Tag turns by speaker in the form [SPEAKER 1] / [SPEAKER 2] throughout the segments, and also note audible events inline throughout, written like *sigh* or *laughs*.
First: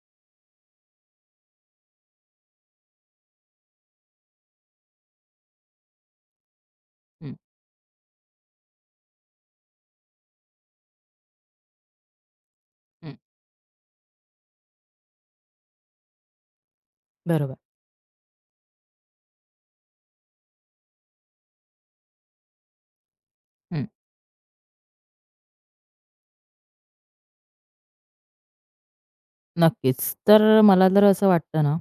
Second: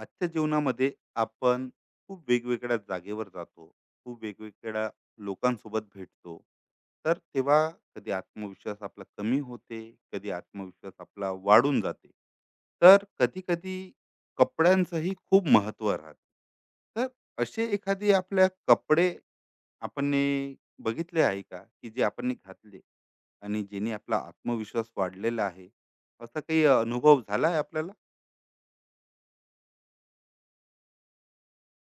[SPEAKER 1] आजच्या जीवनामध्ये आपण खूप वेगवेगळ्या जागेवर जातो. खूप वेगवेगळ्या लोकांसोबत भेटतो. तर
[SPEAKER 2] हं,
[SPEAKER 1] तेव्हा कधी आत्मविश्वास आपला कमी होते, कधी आत्मविश्वास आपला वाढून जाते. तर
[SPEAKER 2] हं.
[SPEAKER 1] कधी कधी कपड्यांचंही खूप महत्व राहते. तर
[SPEAKER 2] बरोबर.
[SPEAKER 1] असे एखादी आपल्या कपडे आपण ने बघितले आहे का, की जे आपण ने घातले आणि
[SPEAKER 2] हं,
[SPEAKER 1] जेणे आपला आत्मविश्वास वाढलेला आहे, असा काही अनुभव झाला आहे आपल्याला?
[SPEAKER 2] नक्कीच. तर मला तर असं वाटतं ना,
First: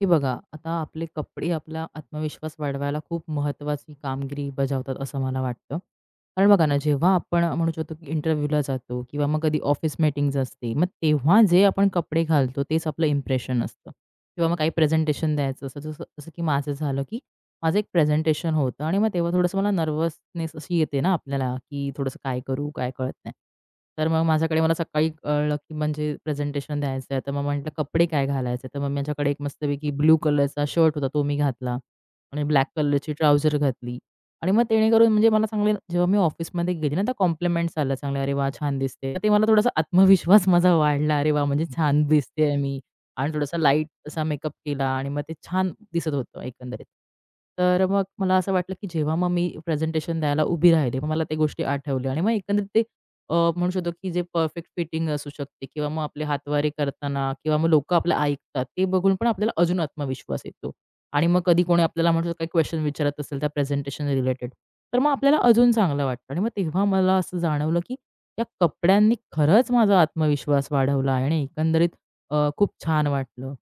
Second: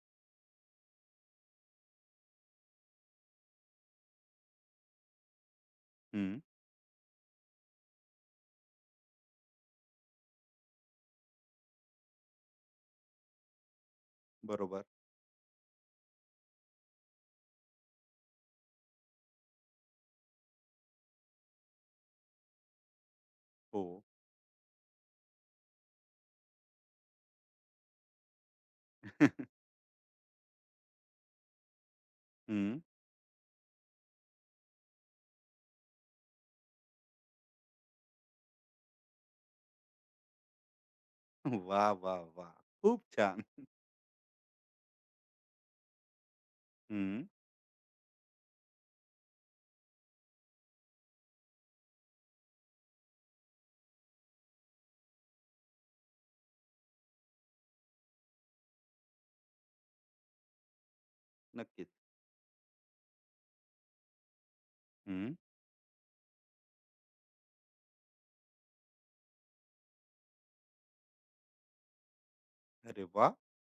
[SPEAKER 2] की बघा आता आपले कपडे आपला आत्मविश्वास वाढवायला खूप महत्त्वाची कामगिरी बजावतात असं मला वाटतं.
[SPEAKER 1] हम्म,
[SPEAKER 2] कारण बघा ना, जेव्हा आपण म्हणू शकतो, की इंटरव्ह्यूला जातो किंवा मग कधी ऑफिस मीटिंग्ज असते, मग तेव्हा जे आपण कपडे घालतो तेच आपलं इम्प्रेशन असतं किंवा मग काही
[SPEAKER 1] बरोबर.
[SPEAKER 2] प्रेझेंटेशन द्यायचं असतं, जसं जसं की माझं झालं, की माझं एक प्रेझेंटेशन होतं आणि मग तेव्हा थोडंसं मला नर्वसनेस अशी येते ना आपल्याला, की थोडंसं काय करू, काय कळत नाही.
[SPEAKER 1] हो.
[SPEAKER 2] तर मग माझ्याकडे मला सकाळी कळलं, की म्हणजे प्रेझेंटेशन द्यायचं आहे. तर मग म्हटलं कपडे काय घालायचे? तर मग माझ्याकडे एक मस्तपैकी ब्लू कलरचा शर्ट होता तो मी घातला आणि ब्लॅक
[SPEAKER 1] हं.
[SPEAKER 2] कलरची ट्राउझर घातली आणि मग जेणेकरून म्हणजे मला चांगले जेव्हा मी ऑफिसमध्ये गेली ना, तर कॉम्प्लिमेंट्स आल्या चांगल्या, "अरे वाह! छान दिसते." तर ते मला थोडासा आत्मविश्वास माझा वाढला. "अरे वाह! म्हणजे
[SPEAKER 1] वा
[SPEAKER 2] छान
[SPEAKER 1] वा वाह!
[SPEAKER 2] दिसतेय मी."
[SPEAKER 1] खूप
[SPEAKER 2] आणि
[SPEAKER 1] छान.
[SPEAKER 2] थोडासा लाईट तसा मेकअप केला आणि मग ते छान दिसत होतं एकंदरीत.
[SPEAKER 1] हं.
[SPEAKER 2] तर मग मला असं वाटलं, की जेव्हा मग मी प्रेझेंटेशन द्यायला उभी राहिले, मग मला त्या गोष्टी आठवल्या आणि मग एकंदरीत ते म्हणू शकतो, की जे परफेक्ट फिटिंग असू शकते किंवा मग आपले हातवारे करताना किंवा मग लोकं आपलं ऐकतात, ते बघून पण आपल्याला अजून आत्मविश्वास येतो. आणि मग कधी कोणी
[SPEAKER 1] नक्कीच.
[SPEAKER 2] आपल्याला म्हणू शकतो काही क्वेशन विचारत असेल त्या प्रेझेंटेशन रिलेटेड, तर मग
[SPEAKER 1] हं.
[SPEAKER 2] आपल्याला अजून चांगलं वाटतं आणि मग तेव्हा मला असं जाणवलं, की त्या कपड्यांनी खरंच माझा आत्मविश्वास वाढवला आहे आणि एकंदरीत खूप
[SPEAKER 1] अरे
[SPEAKER 2] छान
[SPEAKER 1] वाह!
[SPEAKER 2] वाटलं.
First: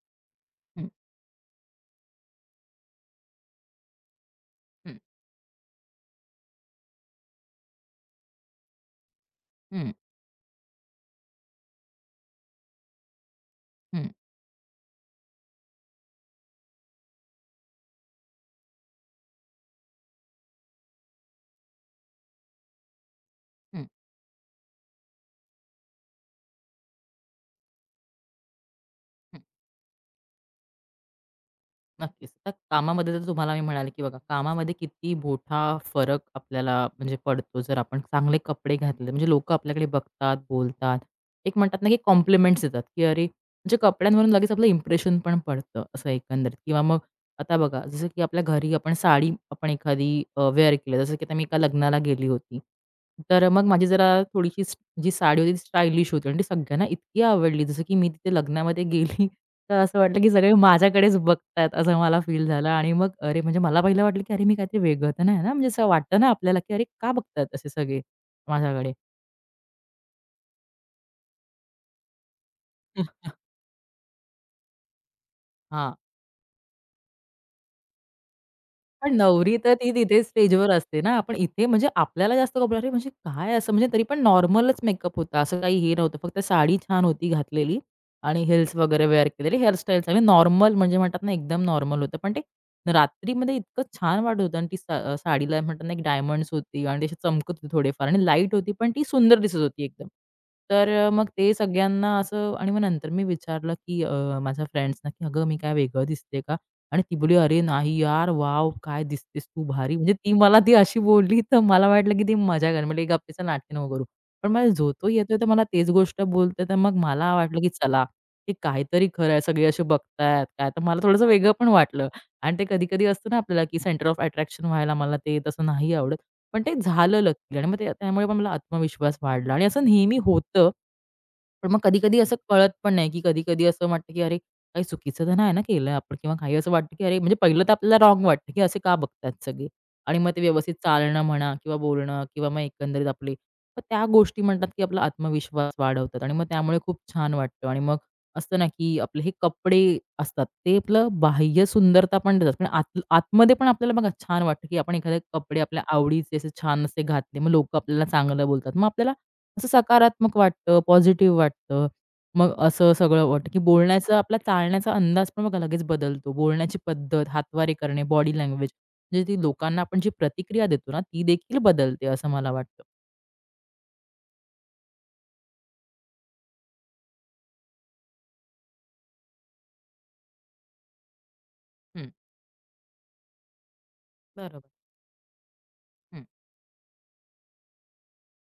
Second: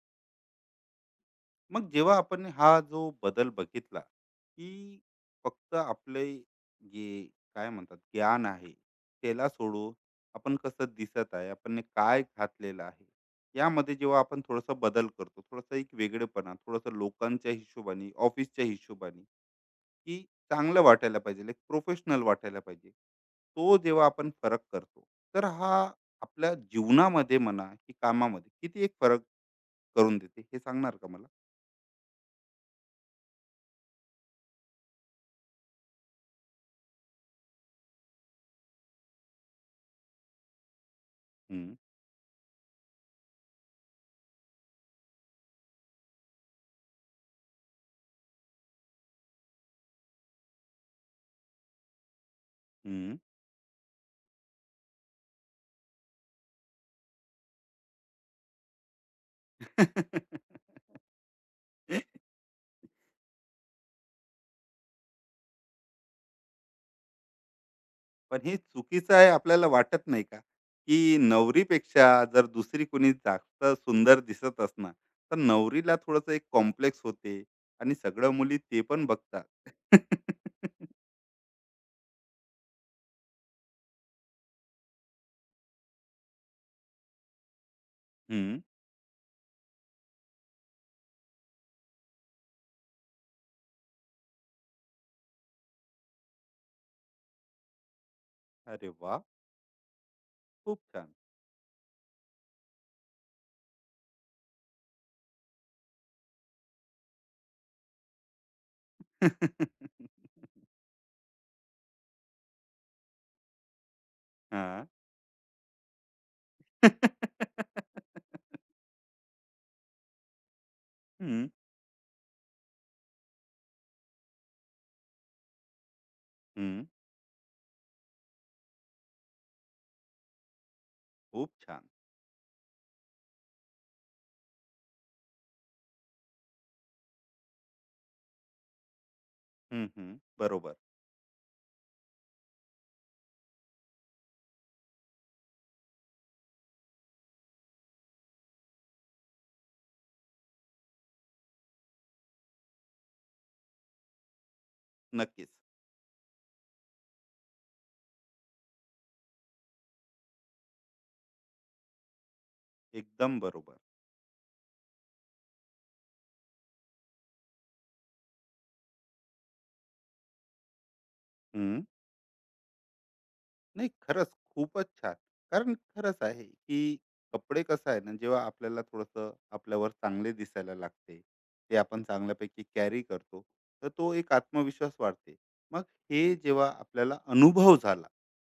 [SPEAKER 1] मग जेव्हा आपण हा जो बदल बघितला, की
[SPEAKER 2] हं,
[SPEAKER 1] फक्त आपले जे काय म्हणतात ज्ञान आहे त्याला
[SPEAKER 2] हं,
[SPEAKER 1] सोडून आपण कसं दिसत आहे, आपण काय घातलेलं आहे, यामध्ये
[SPEAKER 2] हं,
[SPEAKER 1] जेव्हा आपण थोडासा बदल करतो, थोडासा एक वेगळेपणा, थोडासा लोकांच्या हिशोबाने, ऑफिसच्या हिशोबाने, की चांगलं वाटायला पाहिजे, एक प्रोफेशनल वाटायला पाहिजे, तो
[SPEAKER 2] हं,
[SPEAKER 1] जेव्हा आपण फरक करतो, तर हा आपल्या जीवनामध्ये म्हणा की कामामध्ये किती एक फरक
[SPEAKER 2] हं.
[SPEAKER 1] करून देते, हे सांगणार का मला?
[SPEAKER 2] नक्कीच. तर कामामध्ये तर तुम्हाला मी म्हणाले, की बघा कामामध्ये किती मोठा फरक आपल्याला म्हणजे पडतो जर आपण चांगले कपडे घातले. म्हणजे लोकं आपल्याकडे बघतात, बोलतात. एक म्हणतात ना, की कॉम्प्लिमेंट्स देतात, की अरे म्हणजे कपड्यांवरून लगेच आपलं इम्प्रेशन पण पडतं असं एकंदरीत. किंवा मग आता बघा जसं की आपल्या घरी आपण साडी आपण एखादी वेअर केली. जसं की आता मी एका लग्नाला गेली होती.
[SPEAKER 1] हं.
[SPEAKER 2] तर मग माझी जरा थोडीशी जी साडी होती ती स्टायलिश होती आणि ती सगळ्यांना इतकी आवडली. जसं की मी तिथे लग्नामध्ये गेली तर असं वाटलं
[SPEAKER 1] *laughs*
[SPEAKER 2] की सगळे माझ्याकडेच बघतायत असं मला फील झालं आणि मग अरे, म्हणजे मला पहिलं वाटलं की अरे, मी काहीतरी वेगळं तर नाही ना, म्हणजे असं वाटतं ना आपल्याला की अरे, का बघतायत असे सगळे
[SPEAKER 1] पण हे
[SPEAKER 2] माझ्याकडे?
[SPEAKER 1] चुकीचं आहे आपल्याला वाटत नाही का? की नवरीपेक्षा जर दुसरी
[SPEAKER 2] हं.
[SPEAKER 1] कोणी जास्त सुंदर दिसत असणार, तर नवरीला थोडंसं एक कॉम्प्लेक्स होते आणि सगळ्या मुली ते पण
[SPEAKER 2] पण नवरी तर ती
[SPEAKER 1] बघतात.
[SPEAKER 2] तिथे स्टेजवर
[SPEAKER 1] *laughs*
[SPEAKER 2] असते ना. आपण इथे म्हणजे आपल्याला जास्त घाबरवलं, "अरे, म्हणजे काय असं?" म्हणजे तरी पण नॉर्मलच मेकअप होता. असं काही हे नव्हतं. फक्त साडी छान होती घातलेली आणि
[SPEAKER 1] हं.
[SPEAKER 2] हिल्स वगैरे वेअर केलेले. हेअरस्टाईल चांगली नॉर्मल म्हणजे म्हणतात ना, एकदम नॉर्मल होतं. पण ते रात्रीमध्ये इतकं छान वाटत होतं आणि ती साडीला म्हणतात ना, एक डायमंड्स होती आणि ते असे चमकत होते थोडेफार आणि लाईट होती,
[SPEAKER 1] अरे
[SPEAKER 2] पण ती
[SPEAKER 1] वा,
[SPEAKER 2] सुंदर दिसत होती एकदम.
[SPEAKER 1] खूप
[SPEAKER 2] तर
[SPEAKER 1] छान.
[SPEAKER 2] मग ते सगळ्यांना असं आणि मग नंतर मी विचारलं, की माझ्या फ्रेंड्सना, की "अगं, मी काय वेगळं दिसते का?" आणि ती बोलली, "अरे नाही यार, वॉव! काय दिसतेस तू भारी." म्हणजे ती
[SPEAKER 1] *laughs*
[SPEAKER 2] मला ती अशी बोलली, तर मला वाटलं की ती मजाक आहे. म्हटलं, "गप्प चल, नाटके नको करू." पण मला
[SPEAKER 1] हां.
[SPEAKER 2] झोतो येतोय, तर मला तेच गोष्ट बोलते, तर मग मला वाटलं की चला, हे काहीतरी खरं आहे, सगळे असे बघतायत काय, तर मला थोडंसं
[SPEAKER 1] हं,
[SPEAKER 2] वेगळं पण वाटलं. आणि ते कधी-कधी असतं ना आपल्याला की सेंटर ऑफ अट्रॅक्शन व्हायला मला ते तसं नाही आवडत. पण ते
[SPEAKER 1] हं. *laughs*
[SPEAKER 2] झालं लकीली आणि मग ते त्यामुळे पण मला आत्मविश्वास वाढला आणि असं नेहमी होतं.
[SPEAKER 1] खूप
[SPEAKER 2] पण मग
[SPEAKER 1] छान.
[SPEAKER 2] कधी-कधी असं कळत पण नाही की कधी-कधी असं वाटतं की "अरे, काही चुकीचं तर नाही ना केलं आपण किंवा काही असं वाटतं की अरे म्हणजे पहिलं तर आपल्याला रॉंग वाटतं की असे का बघतात सगळे
[SPEAKER 1] हं, हं.
[SPEAKER 2] आणि मग ते व्यवस्थित
[SPEAKER 1] बरोबर.
[SPEAKER 2] चालणं म्हणा किंवा बोलणं किंवा मग एकंदरीत आपली मग त्या गोष्टी म्हणतात की आपला आत्मविश्वास वाढवतात आणि मग त्यामुळे खूप छान वाटतं आणि मग असतं ना की आपले हे कपडे असतात ते आपलं बाह्य सुंदरता पण देतात पण आत आतमध्ये पण आपल्याला बघा छान वाटतं की आपण एखादे
[SPEAKER 1] नक्कीच.
[SPEAKER 2] कपडे आपल्या आवडीचे असे छान असे घातले मग लोक आपल्याला चांगलं बोलतात मग आपल्याला असं सकारात्मक वाटतं पॉझिटिव्ह वाटतं मग असं सगळं
[SPEAKER 1] एकदम
[SPEAKER 2] वाटतं, की
[SPEAKER 1] बरोबर.
[SPEAKER 2] बोलण्याचा आपला चालण्याचा अंदाज पण बघा लगेच बदलतो. बोलण्याची पद्धत, हातवारे करणे, बॉडी लँग्वेज म्हणजे ती लोकांना आपण जी प्रतिक्रिया देतो ना, ती देखील
[SPEAKER 1] हं.
[SPEAKER 2] बदलते असं मला वाटतं.
[SPEAKER 1] नाही, खरंच खूपच छान. कारण खरंच आहे, की कपडे कसं आहे ना, जेव्हा आपल्याला थोडंसं आपल्यावर चांगले दिसायला लागते, ते आपण
[SPEAKER 2] हं,
[SPEAKER 1] चांगल्यापैकी कॅरी करतो, तर तो एक
[SPEAKER 2] बरोबर.
[SPEAKER 1] आत्मविश्वास वाढते. मग
[SPEAKER 2] हं,
[SPEAKER 1] हे जेव्हा आपल्याला अनुभव झाला,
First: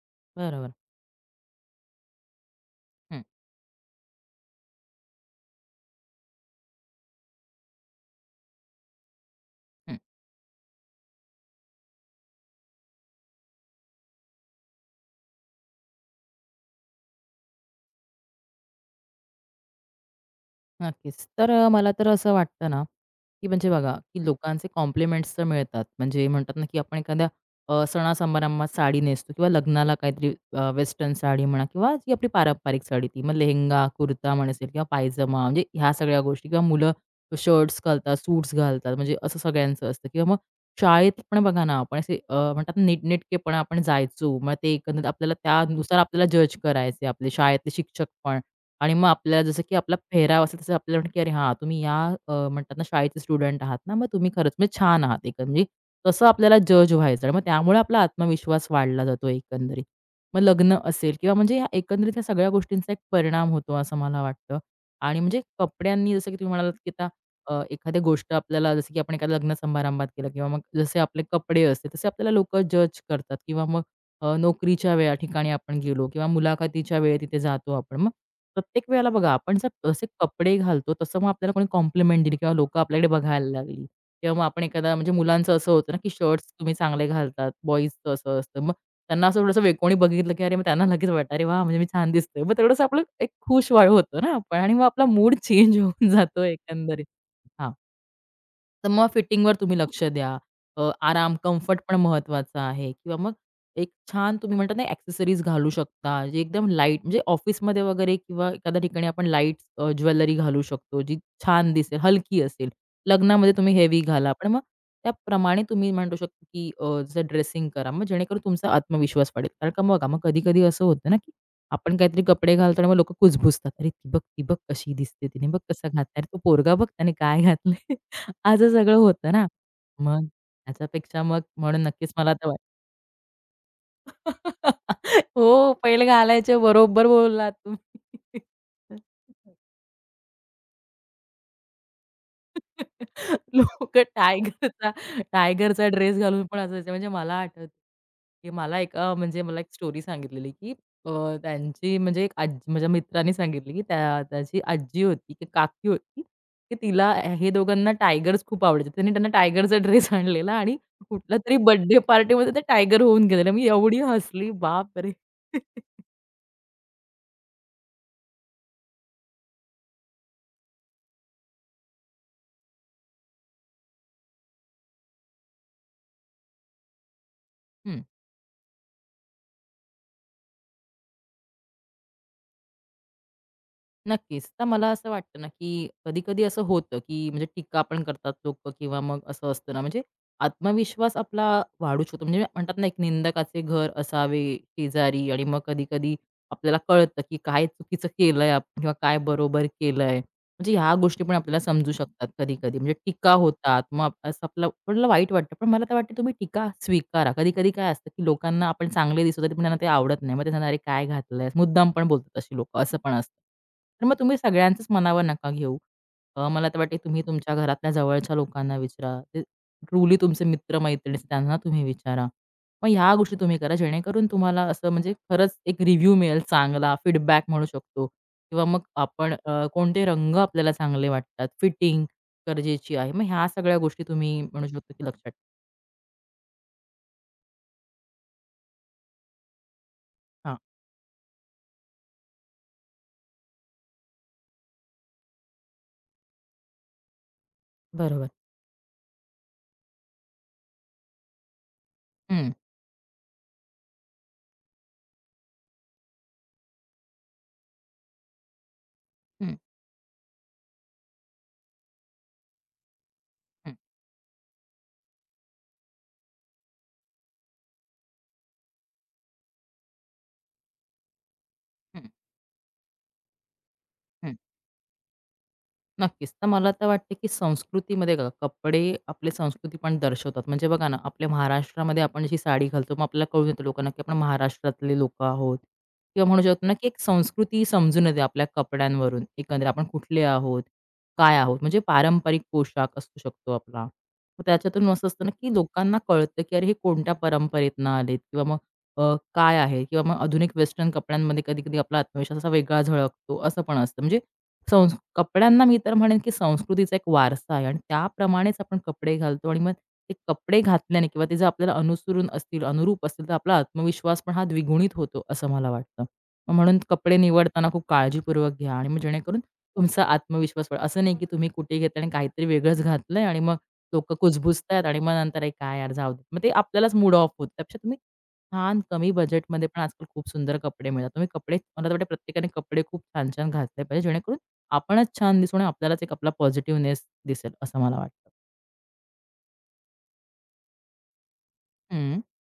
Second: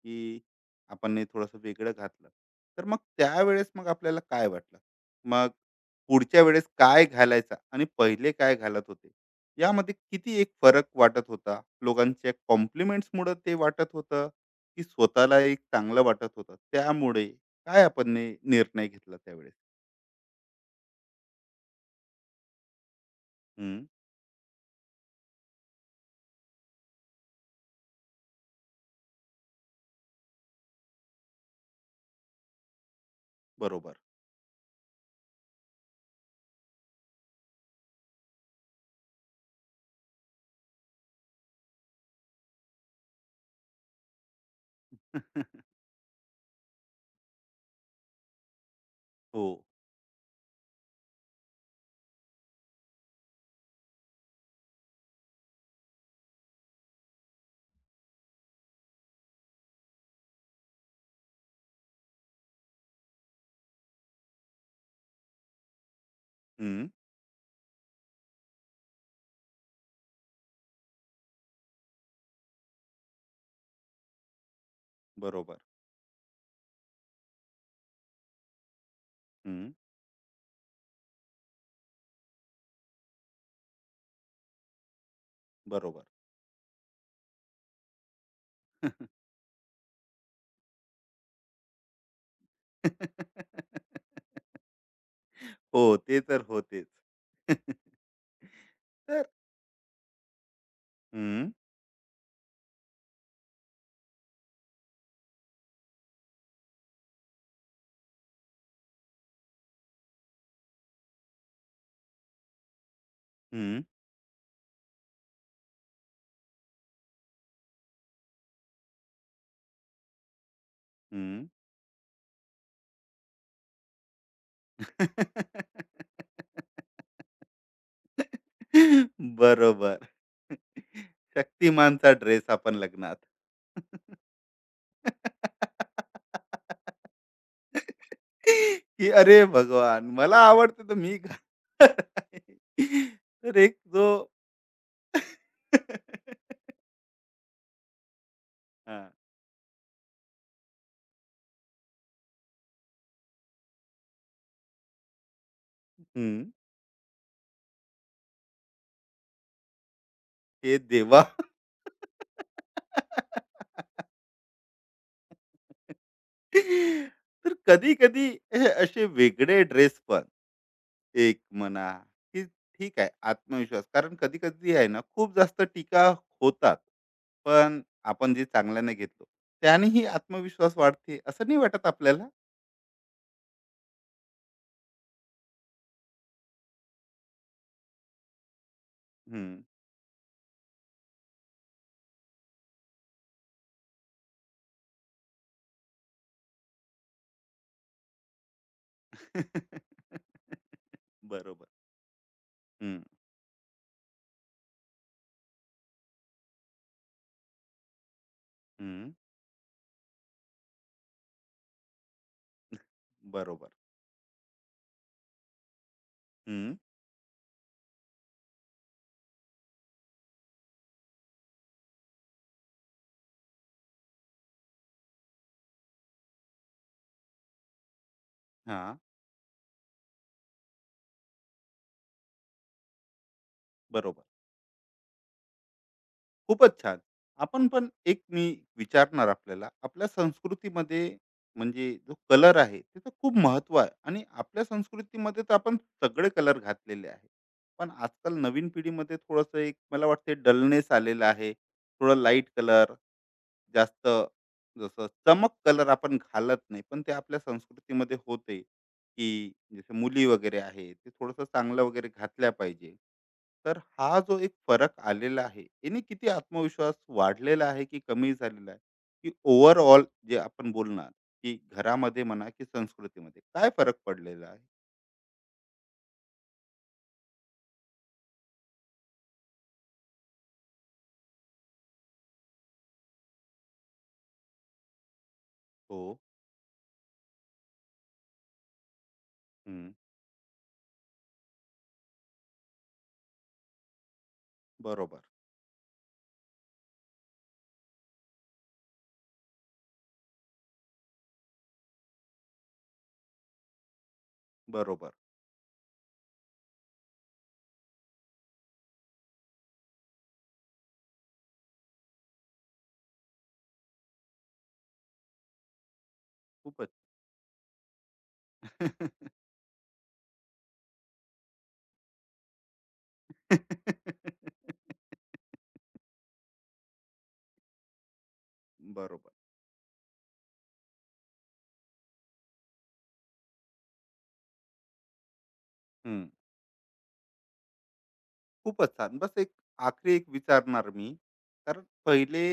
[SPEAKER 1] की
[SPEAKER 2] बरोबर.
[SPEAKER 1] आपण हे थोडंसं वेगळं घातलं, तर मग
[SPEAKER 2] हं.
[SPEAKER 1] त्यावेळेस मग आपल्याला काय वाटलं? मग पुढच्या वेळेस काय घालायचा आणि पहिले काय घालत होते, यामध्ये किती एक फरक वाटत होता? लोकांच्या कॉम्प्लिमेंट्समुळं ते वाटत होतं की स्वतःला एक चांगलं वाटत होतं. त्यामुळे काय आपण निर्णय घेतला त्यावेळेस?
[SPEAKER 2] नक्कीच. तर मला तर असं वाटतं ना, की म्हणजे
[SPEAKER 1] हं,
[SPEAKER 2] बघा, की लोकांचे कॉम्प्लिमेंट्स तर मिळतात. म्हणजे म्हणतात ना, की आपण एखाद्या सणा-समारंभात साडी नेसतो किंवा लग्नाला काहीतरी वेस्टर्न साडी म्हणा किंवा जी आपली पारंपरिक साडी ती मग लेहेंगा,
[SPEAKER 1] बरोबर.
[SPEAKER 2] कुर्ता म्हण असेल किंवा पायजमा म्हणजे ह्या सगळ्या गोष्टी किंवा मुलं शर्ट्स घालतात, सूट्स घालतात म्हणजे असं सगळ्यांचं असतं किंवा मग शाळेत पण बघा ना, आपण असे म्हणतात ना, नीटनेटकेपणा आपण जायचो. मग ते एकंदरीत आपल्याला
[SPEAKER 1] *laughs*
[SPEAKER 2] त्यानुसार आपल्याला जज करायचे आपले शाळेतले शिक्षक पण आणि मग
[SPEAKER 1] हो.
[SPEAKER 2] आपल्याला जसं की आपला पेहराव असेल तसं आपल्याला म्हणतात की "अरे हां, तुम्ही या म्हणतात ना शाळेचे स्टुडंट आहात ना, मग तुम्ही खरंच म्हणजे छान आहात." एक म्हणजे तसं आपल्याला जज व्हायचं आणि मग त्यामुळे आपला आत्मविश्वास वाढला जातो एकंदरीत. मग लग्न असेल किंवा म्हणजे या एकंदरीत या सगळ्या गोष्टींचा एक परिणाम होतो असं मला वाटतं. आणि म्हणजे कपड्यांनी जसं की तुम्ही म्हणालात
[SPEAKER 1] हं,
[SPEAKER 2] की आता एखाद्या गोष्ट आपल्याला जसं की आपण एखाद्या लग्न समारंभात केलं किंवा मग जसे आपले कपडे असते तसे आपल्याला लोकं जज करतात किंवा मग नोकरीच्या वेळा ठिकाणी
[SPEAKER 1] बरोबर.
[SPEAKER 2] आपण गेलो किंवा मुलाखतीच्या वेळी तिथे जातो आपण मग प्रत्येक वेळेला बघा, आपण जर
[SPEAKER 1] हं,
[SPEAKER 2] तसे कपडे घालतो, तसं मग आपल्याला कोणी कॉम्प्लिमेंट दिली किंवा लोकं आपल्याकडे बघायला लागली किंवा मग आपण एखादा म्हणजे मुलांचं असं होतं ना,
[SPEAKER 1] बरोबर.
[SPEAKER 2] की शर्ट्स तुम्ही चांगले घालतात, बॉईजचं असं असतं. मग त्यांना असं थोडंसं कोणी बघितलं, की अरे मग त्यांना लगेच वाटतं, "अरे वाह! म्हणजे मी छान दिसतोय." मग तेवढंसं आपलं एक खुश होतो ना आपण
[SPEAKER 1] *laughs*
[SPEAKER 2] आणि मग आपला मूड चेंज *laughs*
[SPEAKER 1] हो,
[SPEAKER 2] होऊन
[SPEAKER 1] ते तर
[SPEAKER 2] जातो
[SPEAKER 1] होतेच.
[SPEAKER 2] एकंदरीत. हां.
[SPEAKER 1] *laughs*
[SPEAKER 2] तर मग
[SPEAKER 1] तर
[SPEAKER 2] फिटिंगवर तुम्ही लक्ष द्या. आराम,
[SPEAKER 1] हं,
[SPEAKER 2] कम्फर्ट पण महत्त्वाचा आहे किंवा मग एक छान तुम्ही म्हणता ना एक्सेसरीज घालू शकता, जे एकदम लाईट म्हणजे ऑफिसमध्ये वगैरे किंवा एखाद्या ठिकाणी आपण लाईट ज्वेलरी घालू शकतो, जी छान दिसेल, हलकी असेल. लग्नामध्ये तुम्ही
[SPEAKER 1] हं,
[SPEAKER 2] हेवी घाला, पण मग त्याप्रमाणे तुम्ही म्हणू शकता, की जसं ड्रेसिंग करा, मग जेणेकरून तुमचा आत्मविश्वास वाढेल. कारण का बघा, मग कधी-कधी असं होतं ना, की
[SPEAKER 1] हं.
[SPEAKER 2] आपण काहीतरी कपडे घालतो आणि मग लोकं कुजबुजतात. "अरे, ती बघ, ती बघ कशी दिसते, तिने बघ कसं घातलं. अरे, तो पोरगा बघ
[SPEAKER 1] *laughs*
[SPEAKER 2] त्याने काय घातलंय." असं सगळं होतं ना.
[SPEAKER 1] बरोबर.
[SPEAKER 2] मग त्याच्यापेक्षा मग म्हणून
[SPEAKER 1] शक्तिमानचा
[SPEAKER 2] नक्कीच मला
[SPEAKER 1] ड्रेस
[SPEAKER 2] तर वाटतं
[SPEAKER 1] आपण लग्नात.
[SPEAKER 2] *laughs* हो, पैल घालायचे.
[SPEAKER 1] *laughs*
[SPEAKER 2] बरोबर बोललात
[SPEAKER 1] *laughs*
[SPEAKER 2] तुम्ही.
[SPEAKER 1] की अरे भगवान, मला आवडतं तर मी का. *laughs*
[SPEAKER 2] *laughs*
[SPEAKER 1] तर एक
[SPEAKER 2] लोकं
[SPEAKER 1] जो.
[SPEAKER 2] टायगरचा टायगरचा ड्रेस घालून पण
[SPEAKER 1] *laughs*
[SPEAKER 2] असायचे. म्हणजे मला आठवतं, की मला एक
[SPEAKER 1] हा.
[SPEAKER 2] म्हणजे मला एक स्टोरी सांगितलेली, की त्यांची म्हणजे एक आजी माझ्या मित्राने सांगितली, की त्याची आजी होती, की काकी होती,
[SPEAKER 1] हम्म.
[SPEAKER 2] की तिला हे दोघांना टायगर्स खूप आवडायचे. त्यांनी त्यांना टायगरचा ड्रेस आणलेला आणि
[SPEAKER 1] हे देवा. *laughs*
[SPEAKER 2] कुठल्यातरी बर्थडे पार्टीमध्ये ते टायगर होऊन गेलेले. मी एवढी हसली, बापरे! हं.
[SPEAKER 1] तर कधी कधी हे असे वेगळे ड्रेस पण एक म्हणा, की ठीक आहे आत्मविश्वास, कारण कधी कधी आहे ना, खूप जास्त टीका होतात. पण
[SPEAKER 2] *laughs*
[SPEAKER 1] आपण जे चांगल्याने घेतलो त्यानेही आत्मविश्वास वाढते, असं नाही वाटत आपल्याला?
[SPEAKER 2] नक्कीच. तर मला असं वाटतं ना, की कधी-कधी असं होतं, की म्हणजे टीका पण करतात लोकं किंवा मग असं
[SPEAKER 1] हं.
[SPEAKER 2] असतं ना, म्हणजे आत्मविश्वास आपला वाढू शकतो. म्हणजे म्हणतात ना, एक निंदकाचे घर असावे शेजारी आणि मग कधी-कधी आपल्याला कळतं, की काय चुकीचं केलंय आपण किंवा काय बरोबर केलंय.
[SPEAKER 1] *laughs*
[SPEAKER 2] म्हणजे ह्या गोष्टी पण आपल्याला
[SPEAKER 1] बरोबर.
[SPEAKER 2] समजू शकतात कधी-कधी. म्हणजे
[SPEAKER 1] हं,
[SPEAKER 2] टीका होतात. मग असं आपल्याला थोडं वाईट वाटतं. पण मला तर वाटतं तुम्ही टीका स्वीकारा. कधी-कधी काय असतं, की लोकांना आपण
[SPEAKER 1] हं.
[SPEAKER 2] चांगले दिसतो तरी पण त्यांना ते आवडत नाही. मग ते सांगणार, "अरे काय घातलंयस?" मुद्दाम पण बोलतात अशी लोकं, असं पण असतं.
[SPEAKER 1] बरोबर.
[SPEAKER 2] तर मग तुम्ही सगळ्यांचंच मनावर नका घेऊ. मला
[SPEAKER 1] हं.
[SPEAKER 2] तर वाटते तुम्ही तुमच्या घरातल्या जवळच्या लोकांना विचारा. ते ट्रुली तुमचे मित्र-मैत्रिणी असतात, त्यांना तुम्ही विचारा. मग ह्या गोष्टी तुम्ही करा जेणेकरून तुम्हाला असं म्हणजे खरंच एक रिव्ह्यू मिळेल चांगला, फीडबॅक म्हणू शकतो. किंवा मग
[SPEAKER 1] हां,
[SPEAKER 2] आपण कोणते रंग आपल्याला चांगले वाटतात, फिटिंग गरजेची आहे. मग ह्या सगळ्या गोष्टी
[SPEAKER 1] बरोबर.
[SPEAKER 2] तुम्ही म्हणू शकतो की लक्षात
[SPEAKER 1] खूपच छान. आपण पण एक मी विचारणार आपल्याला, आपल्या
[SPEAKER 2] हां.
[SPEAKER 1] संस्कृतीमध्ये म्हणजे जो कलर आहे, त्याचं खूप महत्त्व आहे आणि आपल्या संस्कृतीमध्ये तर आपण सगळे कलर घातलेले आहे. पण
[SPEAKER 2] बरोबर.
[SPEAKER 1] आजकाल नवीन पिढीमध्ये थोडंसं एक मला वाटते डलनेस आलेला आहे. थोडं लाईट
[SPEAKER 2] हं,
[SPEAKER 1] कलर, जास्त जसं चमक कलर आपण घालत नाही, पण ते आपल्या संस्कृतीमध्ये होते. की
[SPEAKER 2] हं,
[SPEAKER 1] जसं मुली वगैरे आहे, ते थोडंसं चांगलं वगैरे घातल्या पाहिजे.
[SPEAKER 2] हं,
[SPEAKER 1] तर हा जो एक फरक आलेला आहे, याने किती आत्मविश्वास वाढलेला आहे की कमी झालेला आहे? की ओव्हरऑल जे आपण बोलणार, की
[SPEAKER 2] हं,
[SPEAKER 1] घरामध्ये म्हणा की संस्कृतीमध्ये काय फरक
[SPEAKER 2] हं.
[SPEAKER 1] पडलेला आहे?
[SPEAKER 2] नक्कीच. तर मला तर वाटतं, की संस्कृतीमध्ये बघा कपडे आपली संस्कृती पण दर्शवतात. म्हणजे बघा ना, आपल्या महाराष्ट्रामध्ये आपण जी साडी घालतो, मग आपल्याला कळून येतं लोकांना, की आपण महाराष्ट्रातले लोकं आहोत
[SPEAKER 1] हो.
[SPEAKER 2] किंवा म्हणू शकतो ना, की एक संस्कृती समजून येते आपल्या कपड्यांवरून. एकंदरीत आपण
[SPEAKER 1] हं.
[SPEAKER 2] कुठले आहोत, काय आहोत. म्हणजे पारंपरिक पोशाख असू शकतो आपला. मग त्याच्यातून असं
[SPEAKER 1] बरोबर,
[SPEAKER 2] असतं ना, की लोकांना कळतं, की अरे हे कोणत्या परंपरेतनं आलेत किंवा मग अ, काय आहे किंवा मग आधुनिक वेस्टर्न कपड्यांमध्ये कधी-कधी आपला आत्मविश्वास असा वेगळा झळकतो, असं पण असतं. म्हणजे
[SPEAKER 1] बरोबर.
[SPEAKER 2] कपड्यांना मी तर म्हणेन, की संस्कृतीचा एक वारसा आहे आणि त्याप्रमाणेच आपण कपडे घालतो आणि मग ते कपडे घातल्याने किंवा ते जर आपल्याला अनुसरून असतील, अनुरूप असतील, तर आपला आत्मविश्वास पण हा द्विगुणित होतो, असं मला वाटतं. मग म्हणून
[SPEAKER 1] खूपच.
[SPEAKER 2] कपडे निवडताना खूप काळजीपूर्वक घ्या आणि मग जेणेकरून तुमचा आत्मविश्वास वाढेल. असं नाही, की तुम्ही कुठे घेताय आणि काहीतरी वेगळंच घातलंय आणि मग लोकं कुजबुजतायत आणि मग नंतर
[SPEAKER 1] *laughs*
[SPEAKER 2] "अरे, काय यार, जाऊ दे." मग ते आपल्यालाच मूड ऑफ होतं. त्यापेक्षा तुम्ही छान कमी
[SPEAKER 1] बरोबर.
[SPEAKER 2] बजेटमध्ये पण आजकाल खूप सुंदर कपडे मिळतात. तुम्ही कपडे मला तर वाटतं प्रत्येकाने कपडे खूप छान-छान घातले पाहिजे जेणेकरून आपणच छान दिसू आणि आपल्यालाच एक
[SPEAKER 1] हं.
[SPEAKER 2] आपला पॉझिटिव्हनेस दिसेल असं मला वाटतं.
[SPEAKER 1] खूपच छान. बस एक आखरी एक विचारणार मी. कारण
[SPEAKER 2] हं,
[SPEAKER 1] पहिले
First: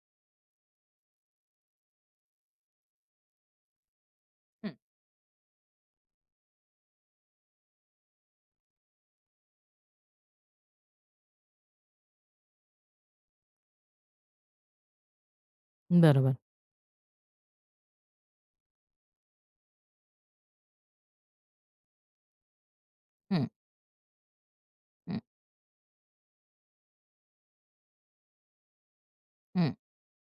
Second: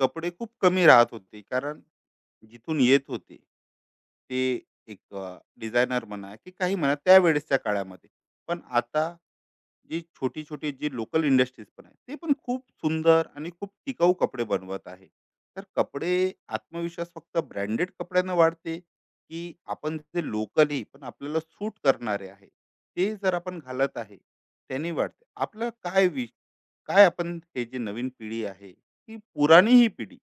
[SPEAKER 1] कपडे खूप कमी राहत होते. कारण जिथून येत होते, ते
[SPEAKER 2] हं.
[SPEAKER 1] एक डिझायनर म्हणा की काही म्हणा त्यावेळेसच्या काळामध्ये. पण आता जी छोटी छोटी जी लोकल इंडस्ट्रीज पण आहे, ते पण खूप सुंदर आणि खूप टिकाऊ कपडे बनवत आहे. तर कपडे
[SPEAKER 2] बरोबर.
[SPEAKER 1] आत्मविश्वास फक्त ब्रँडेड कपड्यानं वाढते की आपण जे लोकली पण आपल्याला सूट करणारे आहे, ते जर
[SPEAKER 2] हं,
[SPEAKER 1] आपण घालत आहे त्याने
[SPEAKER 2] हं,
[SPEAKER 1] वाढते आपलं काय काय? आपण हे जे नवीन पिढी आहे की
[SPEAKER 2] हं,
[SPEAKER 1] पुराणी ही पिढी,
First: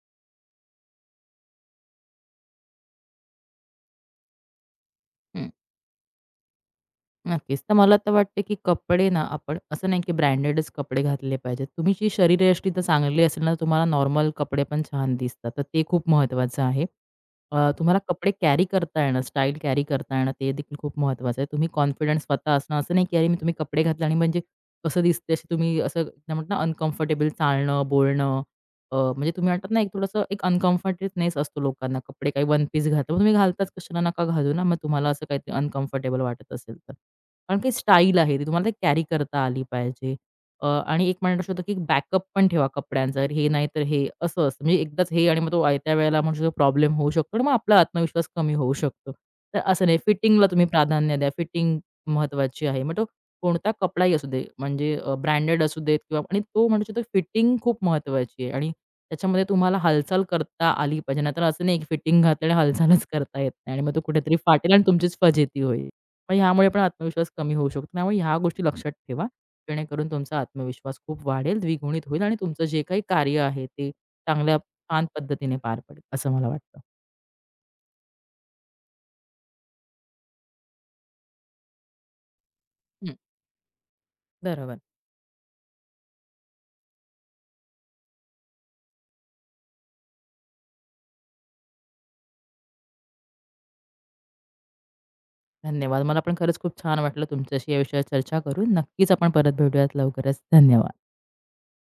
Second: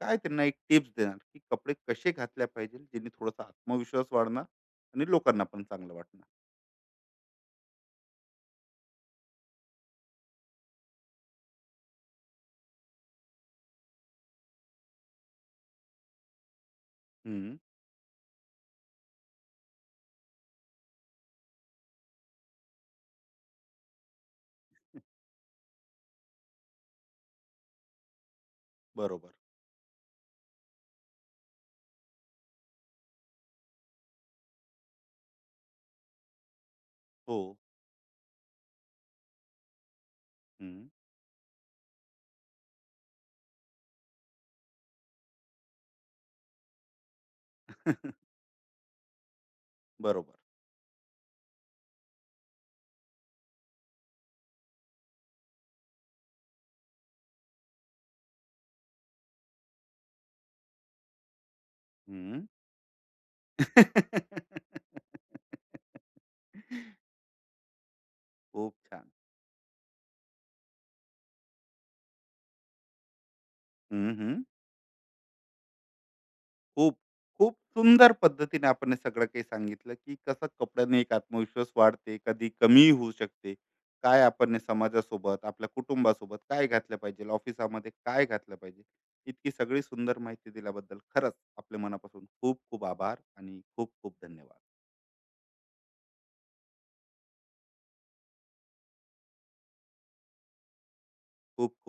[SPEAKER 1] काय त्यांना एक टिप्स देणार, की कपडे कसे घातल्या पाहिजे ज्यांनी थोडासा आत्मविश्वास वाढणार आणि लोकांना
[SPEAKER 2] हं.
[SPEAKER 1] पण चांगलं वाटणार?
[SPEAKER 2] नक्कीच. तर मला तर वाटतं, की कपडे ना आपण असं नाही, की ब्रँडेडच कपडे घातले पाहिजेत. तुमची शरीरयष्टी तर चांगली असेल ना, तुम्हाला नॉर्मल कपडे पण छान दिसतात. तर ते खूप महत्त्वाचं आहे.
[SPEAKER 1] हम्म.
[SPEAKER 2] तुम्हाला कपडे कॅरी करता येणं, स्टाईल कॅरी करता येणं ते देखील खूप महत्त्वाचं आहे. तुम्ही कॉन्फिडन्स स्वतः असणं, असं नाही, की अरे, मी तुम्ही कपडे घातले आणि म्हणजे कसं दिसते असे तुम्ही असं काय म्हणतात ना, अनकम्फर्टेबल चालणं, बोलणं म्हणजे
[SPEAKER 1] बरोबर.
[SPEAKER 2] तुम्ही म्हणतात ना, एक थोडंसं एक अनकम्फर्टेबनेस असतो लोकांना. कपडे काही वन पीस घातलं, मग तुम्ही घालताच कशाला, नका घालू ना. मग तुम्हाला असं काहीतरी अनकम्फर्टेबल वाटत असेल तर.
[SPEAKER 1] हो.
[SPEAKER 2] कारण काही स्टाईल आहे ती तुम्हाला कॅरी करता आली पाहिजे.
[SPEAKER 1] हम्म.
[SPEAKER 2] आणि एक म्हणू शकतो, की बॅकअप पण ठेवा कपड्यांचा. अरे हे नाही तर हे असं असतं. म्हणजे एकदाच हे आणि मग तो आयत्या वेळेला म्हणू शकतो प्रॉब्लेम होऊ शकतो आणि मग आपला आत्मविश्वास
[SPEAKER 1] *laughs*
[SPEAKER 2] कमी होऊ शकतो. तर असं नाही
[SPEAKER 1] बरोबर.
[SPEAKER 2] फिटिंगला तुम्ही प्राधान्य द्या. फिटिंग महत्त्वाची आहे. मग तो कोणता कपडाही असू दे म्हणजे ब्रँडेड असू देत किंवा आणि तो म्हणू शकतो फिटिंग खूप महत्त्वाची आहे आणि त्याच्यामध्ये तुम्हाला हालचाल करता आली पाहिजे. नाहीतर असं नाही, की फिटिंग घातली
[SPEAKER 1] हं.
[SPEAKER 2] आणि हालचालच करता येत नाही आणि मग
[SPEAKER 1] *laughs*
[SPEAKER 2] तो कुठेतरी फाटेल आणि तुमचीच फजिती होईल. मग ह्यामुळे पण आत्मविश्वास कमी होऊ शकतो. त्यामुळे ह्या गोष्टी
[SPEAKER 1] खूप
[SPEAKER 2] लक्षात
[SPEAKER 1] छान.
[SPEAKER 2] ठेवा. जेणेकरून तुमचा आत्मविश्वास खूप वाढेल, द्विगुणित होईल आणि तुमचं जे काही कार्य आहे ते
[SPEAKER 1] हं, हं.
[SPEAKER 2] चांगल्या छान पद्धतीने पार पडेल, असं मला वाटतं.
[SPEAKER 1] खूप, खूप सुंदर पद्धतीने आपण हे सगळं काही सांगितलं, की कसं कपड्याने एक आत्मविश्वास वाढते, कधी कमी होऊ
[SPEAKER 2] हं,
[SPEAKER 1] शकते. काय आपण हे
[SPEAKER 2] बरोबर.
[SPEAKER 1] समाजासोबत, आपल्या कुटुंबासोबत काय घातलं पाहिजे, ऑफिसामध्ये काय घातलं पाहिजे. इतकी सगळी सुंदर माहिती दिल्याबद्दल खरंच आपल्या मनापासून खूप खूप आभार आणि खूप खूप धन्यवाद.
[SPEAKER 2] धन्यवाद. मला पण खरंच खूप छान वाटलं तुमच्याशी या विषयावर चर्चा करून. नक्कीच आपण परत भेटूयात लवकरच. धन्यवाद.
[SPEAKER 1] खूप खूप